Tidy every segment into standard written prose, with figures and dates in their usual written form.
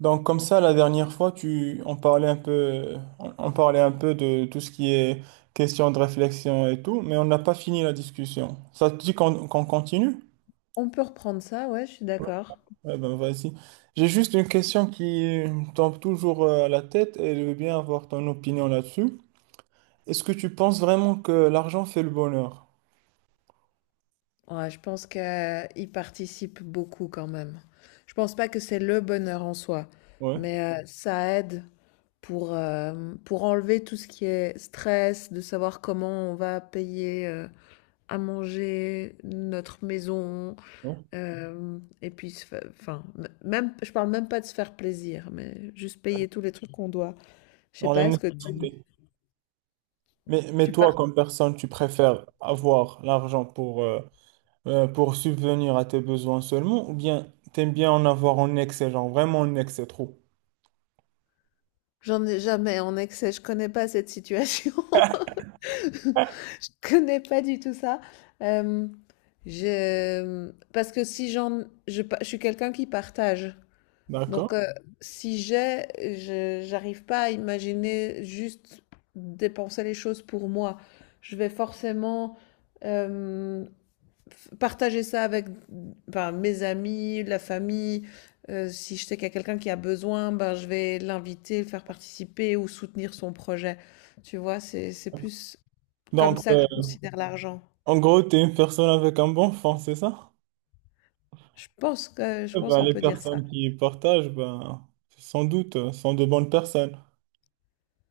Donc comme ça, la dernière fois, on parlait un peu, on parlait un peu de tout ce qui est question de réflexion et tout, mais on n'a pas fini la discussion. Ça te dit qu'on continue? On peut reprendre ça, ouais, je suis d'accord. Eh ben vas-y. J'ai juste une question qui me tombe toujours à la tête et je veux bien avoir ton opinion là-dessus. Est-ce que tu penses vraiment que l'argent fait le bonheur? Ouais, je pense qu'il participe beaucoup quand même. Je pense pas que c'est le bonheur en soi, Ouais, mais ça aide pour enlever tout ce qui est stress, de savoir comment on va payer à manger, notre maison, ouais. Et puis, enfin, même, je parle même pas de se faire plaisir, mais juste payer tous les trucs qu'on doit. Je sais Dans les pas, nécessités. Mais tu toi, pars? comme personne, tu préfères avoir l'argent pour subvenir à tes besoins seulement, ou bien t'aimes bien en avoir en excès, genre vraiment en excès trop. J'en ai jamais en excès, je connais pas cette situation. Je connais pas du tout ça. Euh, je... Parce que si j'en... je suis quelqu'un qui partage. D'accord? Donc, Mhm. Si j'ai, j'arrive pas à imaginer juste dépenser les choses pour moi. Je vais forcément euh, partager ça avec ben, mes amis, la famille. Si je sais qu'il y a quelqu'un qui a besoin, ben, je vais l'inviter, le faire participer ou soutenir son projet. Tu vois, c'est plus comme Donc, ça que je considère l'argent. en gros, t'es une personne avec un bon fond, c'est ça? Je Eh pense ben, qu'on les peut dire ça. personnes qui partagent, ben, sans doute, sont de bonnes personnes.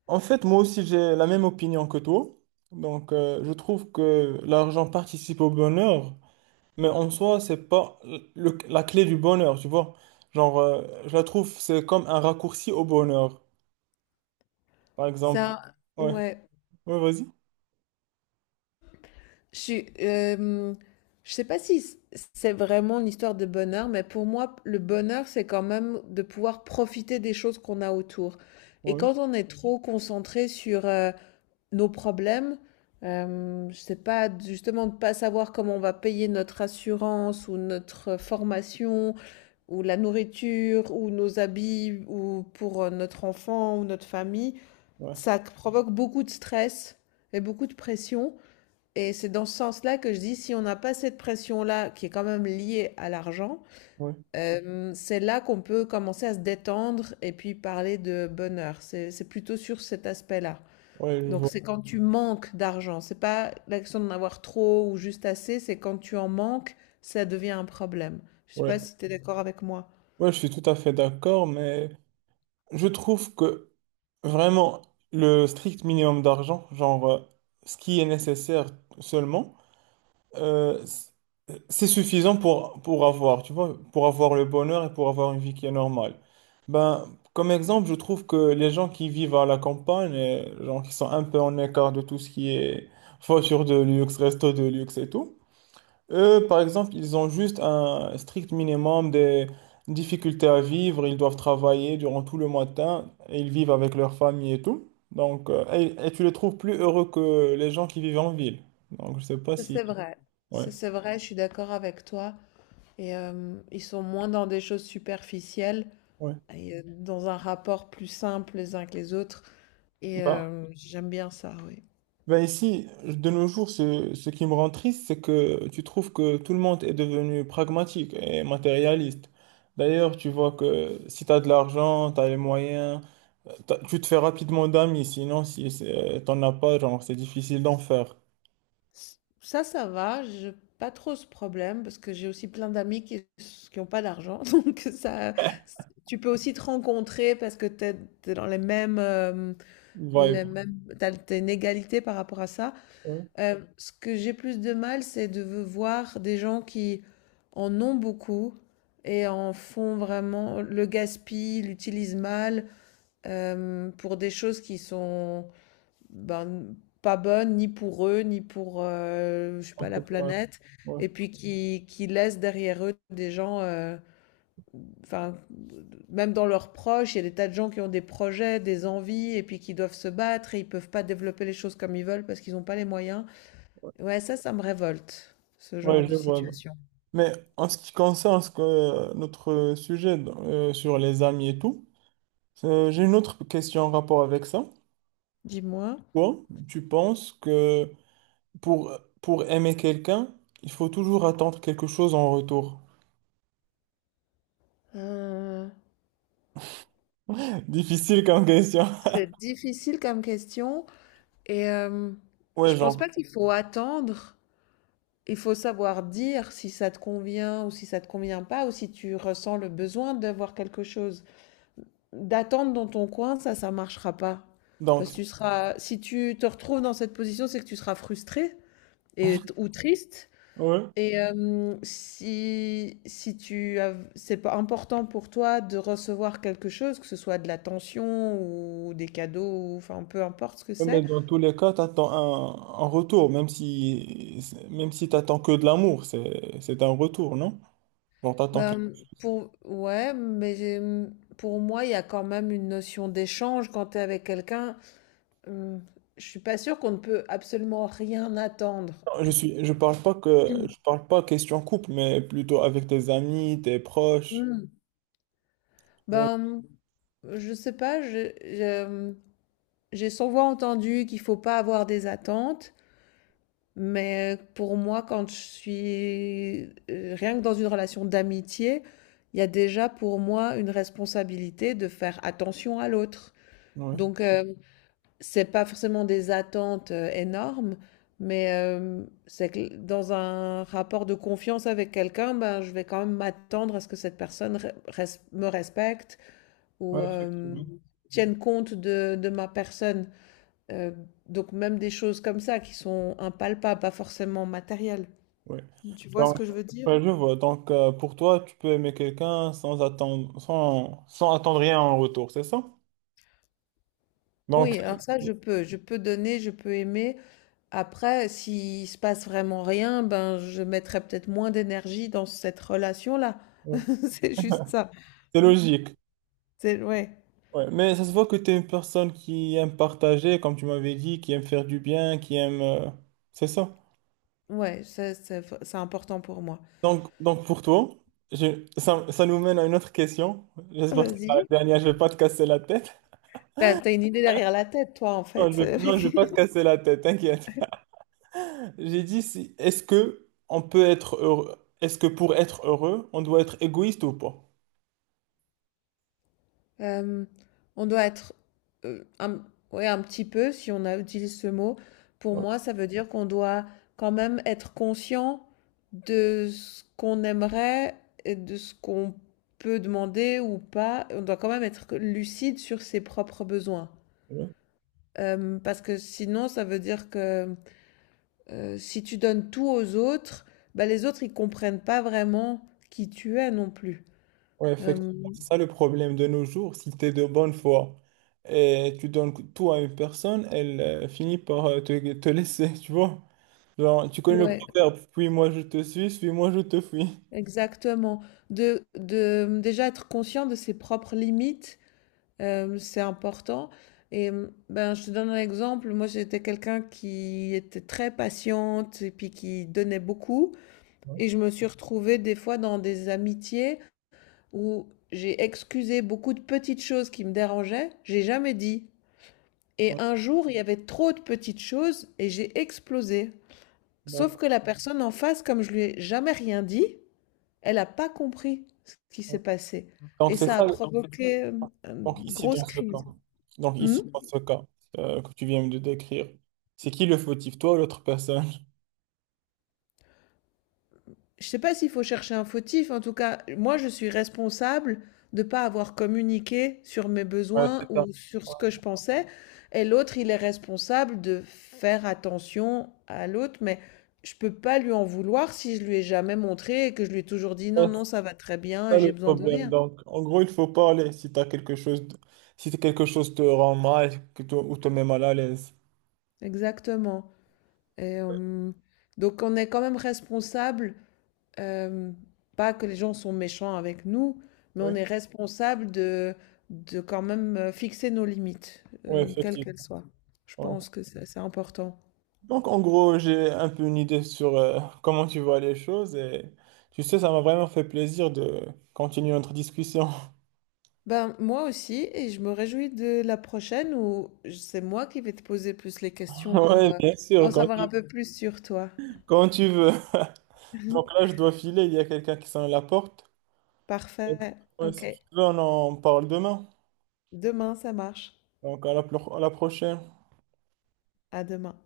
En fait, moi aussi, j'ai la même opinion que toi. Donc, je trouve que l'argent participe au bonheur, mais en soi, c'est pas la clé du bonheur, tu vois. Genre, je la trouve, c'est comme un raccourci au bonheur. Par exemple, Ça, ouais, ouais. ouais, vas-y. Je suis, je sais pas si c c'est vraiment une histoire de bonheur, mais pour moi, le bonheur, c'est quand même de pouvoir profiter des choses qu'on a autour. Et Oui, quand on est trop concentré sur, nos problèmes, je sais pas, justement de pas savoir comment on va payer notre assurance ou notre formation ou la nourriture, ou nos habits, ou pour notre enfant, ou notre famille, ouais, ça provoque beaucoup de stress et beaucoup de pression. Et c'est dans ce sens-là que je dis, si on n'a pas cette pression-là, qui est quand même liée à l'argent, ouais, c'est là qu'on peut commencer à se détendre et puis parler de bonheur. C'est plutôt sur cet aspect-là. ouais, je Donc vois. c'est quand tu manques d'argent. C'est pas la question d'en avoir trop ou juste assez, c'est quand tu en manques, ça devient un problème. Je sais pas Ouais. si tu es d'accord avec moi. Ouais, je suis tout à fait d'accord, mais je trouve que vraiment le strict minimum d'argent, genre ce qui est nécessaire seulement, euh, c- c'est suffisant pour avoir, tu vois, pour avoir le bonheur et pour avoir une vie qui est normale. Ben, comme exemple, je trouve que les gens qui vivent à la campagne, genre qui sont un peu en écart de tout ce qui est voiture de luxe, resto de luxe et tout, eux, par exemple, ils ont juste un strict minimum de difficultés à vivre. Ils doivent travailler durant tout le matin et ils vivent avec leur famille et tout. Donc, et tu les trouves plus heureux que les gens qui vivent en ville. Donc, je sais pas Ça, si. c'est vrai. Ouais, Ça, c'est vrai, je suis d'accord avec toi. Et ils sont moins dans des choses superficielles ouais. et dans un rapport plus simple les uns que les autres. Et Bah, j'aime bien ça, oui. ben ici, de nos jours, ce qui me rend triste, c'est que tu trouves que tout le monde est devenu pragmatique et matérialiste. D'ailleurs, tu vois que si tu as de l'argent, tu as les moyens. Tu te fais rapidement d'amis, sinon si t'en as pas, genre c'est difficile d'en faire. Ça, ça va, j'ai pas trop ce problème parce que j'ai aussi plein d'amis qui ont pas d'argent. Donc ça, tu peux aussi te rencontrer parce que t'es es dans Vibe. les mêmes, t'as une égalité par rapport à ça. Ouais, Ce que j'ai plus de mal, c'est de voir des gens qui en ont beaucoup et en font vraiment le gaspillent, l'utilisent mal pour des choses qui sont ben, pas bonnes ni pour eux, ni pour je sais en pas, la tout cas, planète, ouais. et puis qui laissent derrière eux des gens, enfin, même dans leurs proches, il y a des tas de gens qui ont des projets, des envies, et puis qui doivent se battre et ils peuvent pas développer les choses comme ils veulent parce qu'ils n'ont pas les moyens. Ouais, ça me révolte, ce genre Ouais, je de vois. situation. Mais en ce qui concerne notre sujet sur les amis et tout, j'ai une autre question en rapport avec ça. Dis-moi. Toi, tu penses que pour, pour aimer quelqu'un, il faut toujours attendre quelque chose en retour? Euh, Difficile comme question. c'est difficile comme question et Ouais, je pense genre. pas qu'il faut attendre. Il faut savoir dire si ça te convient ou si ça te convient pas ou si tu ressens le besoin d'avoir quelque chose. D'attendre dans ton coin, ça marchera pas. Donc, Parce que tu seras, si tu te retrouves dans cette position, c'est que tu seras frustré et, ou triste. ouais. Et si, si tu as, c'est pas important pour toi de recevoir quelque chose, que ce soit de l'attention ou des cadeaux, ou, enfin peu importe ce que Ouais, mais c'est, dans tous les cas, tu attends un retour, même si tu attends que de l'amour, c'est un retour, non? Genre, t'attends que... ben, pour, ouais, pour moi, il y a quand même une notion d'échange quand tu es avec quelqu'un. Hum, je suis pas sûre qu'on ne peut absolument rien attendre. Je suis, je Hum. parle pas question couple, mais plutôt avec tes amis, tes proches. Hum. Tu Ben, je sais pas, j'ai souvent entendu qu'il faut pas avoir des attentes. Mais pour moi, quand je suis rien que dans une relation d'amitié, il y a déjà pour moi une responsabilité de faire attention à l'autre. ouais, Donc, c'est pas forcément des attentes énormes, mais c'est que dans un rapport de confiance avec quelqu'un, ben, je vais quand même m'attendre à ce que cette personne me respecte ou ouais, effectivement. Mhm. Tienne compte de ma personne. Euh, donc, même des choses comme ça qui sont impalpables, pas forcément matérielles. Ouais. Tu vois ce Donc, que je veux dire? ouais, je vois. Donc, pour toi, tu peux aimer quelqu'un sans attendre, sans attendre rien en retour, c'est ça? Donc, Oui, alors ça, je peux donner, je peux aimer. Après, s'il se passe vraiment rien, ben, je mettrai peut-être moins d'énergie dans cette relation-là. ouais, C'est juste ça. c'est logique. C'est, ouais, Ouais, mais ça se voit que tu es une personne qui aime partager, comme tu m'avais dit, qui aime faire du bien, qui aime... C'est ça. ouais, c'est important pour moi. Donc pour toi, ça, ça nous mène à une autre question. J'espère que c'est pas la Vas-y. dernière, je vais pas te casser la tête. T'as une idée derrière la tête, toi, en Non, fait. Je vais pas te casser la tête, t'inquiète. J'ai dit, si, est-ce que on peut être heureux? Est-ce que pour être heureux, on doit être égoïste ou pas? Euh, on doit être euh, un, ouais, un petit peu, si on a, utilise ce mot, pour Ouais. moi, ça veut dire qu'on doit quand même être conscient de ce qu'on aimerait et de ce qu'on peut demander ou pas. On doit quand même être lucide sur ses propres besoins. Ouais. Parce que sinon, ça veut dire que si tu donnes tout aux autres, bah, les autres, ils comprennent pas vraiment qui tu es non plus. Oui, effectivement, Euh, c'est ça le problème de nos jours. Si tu es de bonne foi et tu donnes tout à une personne, elle finit par te laisser, tu vois. Genre, tu connais le ouais, proverbe, puis moi je te suis, suis-moi je te fuis. exactement. De déjà être conscient de ses propres limites, c'est important. Et ben, je te donne un exemple. Moi, j'étais quelqu'un qui était très patiente et puis qui donnait beaucoup. Ouais, Et je me suis retrouvée des fois dans des amitiés où j'ai excusé beaucoup de petites choses qui me dérangeaient. J'ai jamais dit. Et ouais, un jour, il y avait trop de petites choses et j'ai explosé. Sauf d'accord. que la personne en face, comme je lui ai jamais rien dit, elle a pas compris ce qui s'est passé Donc et c'est ça a ça. provoqué, Donc une ici, grosse dans ce cas, crise. donc Mmh? ici, dans ce cas que tu viens de décrire, c'est qui le fautif, toi ou l'autre personne? Je ne sais pas s'il faut chercher un fautif, en tout cas, moi je suis responsable de ne pas avoir communiqué sur mes Ouais, c'est besoins ça. ou sur ce que je pensais et l'autre, il est responsable de faire attention à l'autre, mais je ne peux pas lui en vouloir si je lui ai jamais montré et que je lui ai toujours dit: Ouais, «Non, c'est non, ça va très bien ça et j'ai le besoin de problème. rien». Donc, en gros, il faut parler si t'as quelque chose, si quelque chose te rend mal, ou te met mal à l'aise. Exactement et donc on est quand même responsable euh, pas que les gens sont méchants avec nous, mais on Oui. est responsable de quand même fixer nos limites, Oui, quelles qu'elles effectivement. soient. Je Ouais. pense que c'est important. Donc, en gros, j'ai un peu une idée sur comment tu vois les choses et tu sais, ça m'a vraiment fait plaisir de continuer notre discussion. Ben, moi aussi, et je me réjouis de la prochaine où c'est moi qui vais te poser plus les questions pour Oui, bien sûr, en savoir un peu plus sur toi. quand tu veux. Donc là, je dois filer, il y a quelqu'un qui sonne à la porte. Parfait. Ouais, Ok. si tu veux, on en parle demain. Demain, ça marche. Donc, à la prochaine. À demain.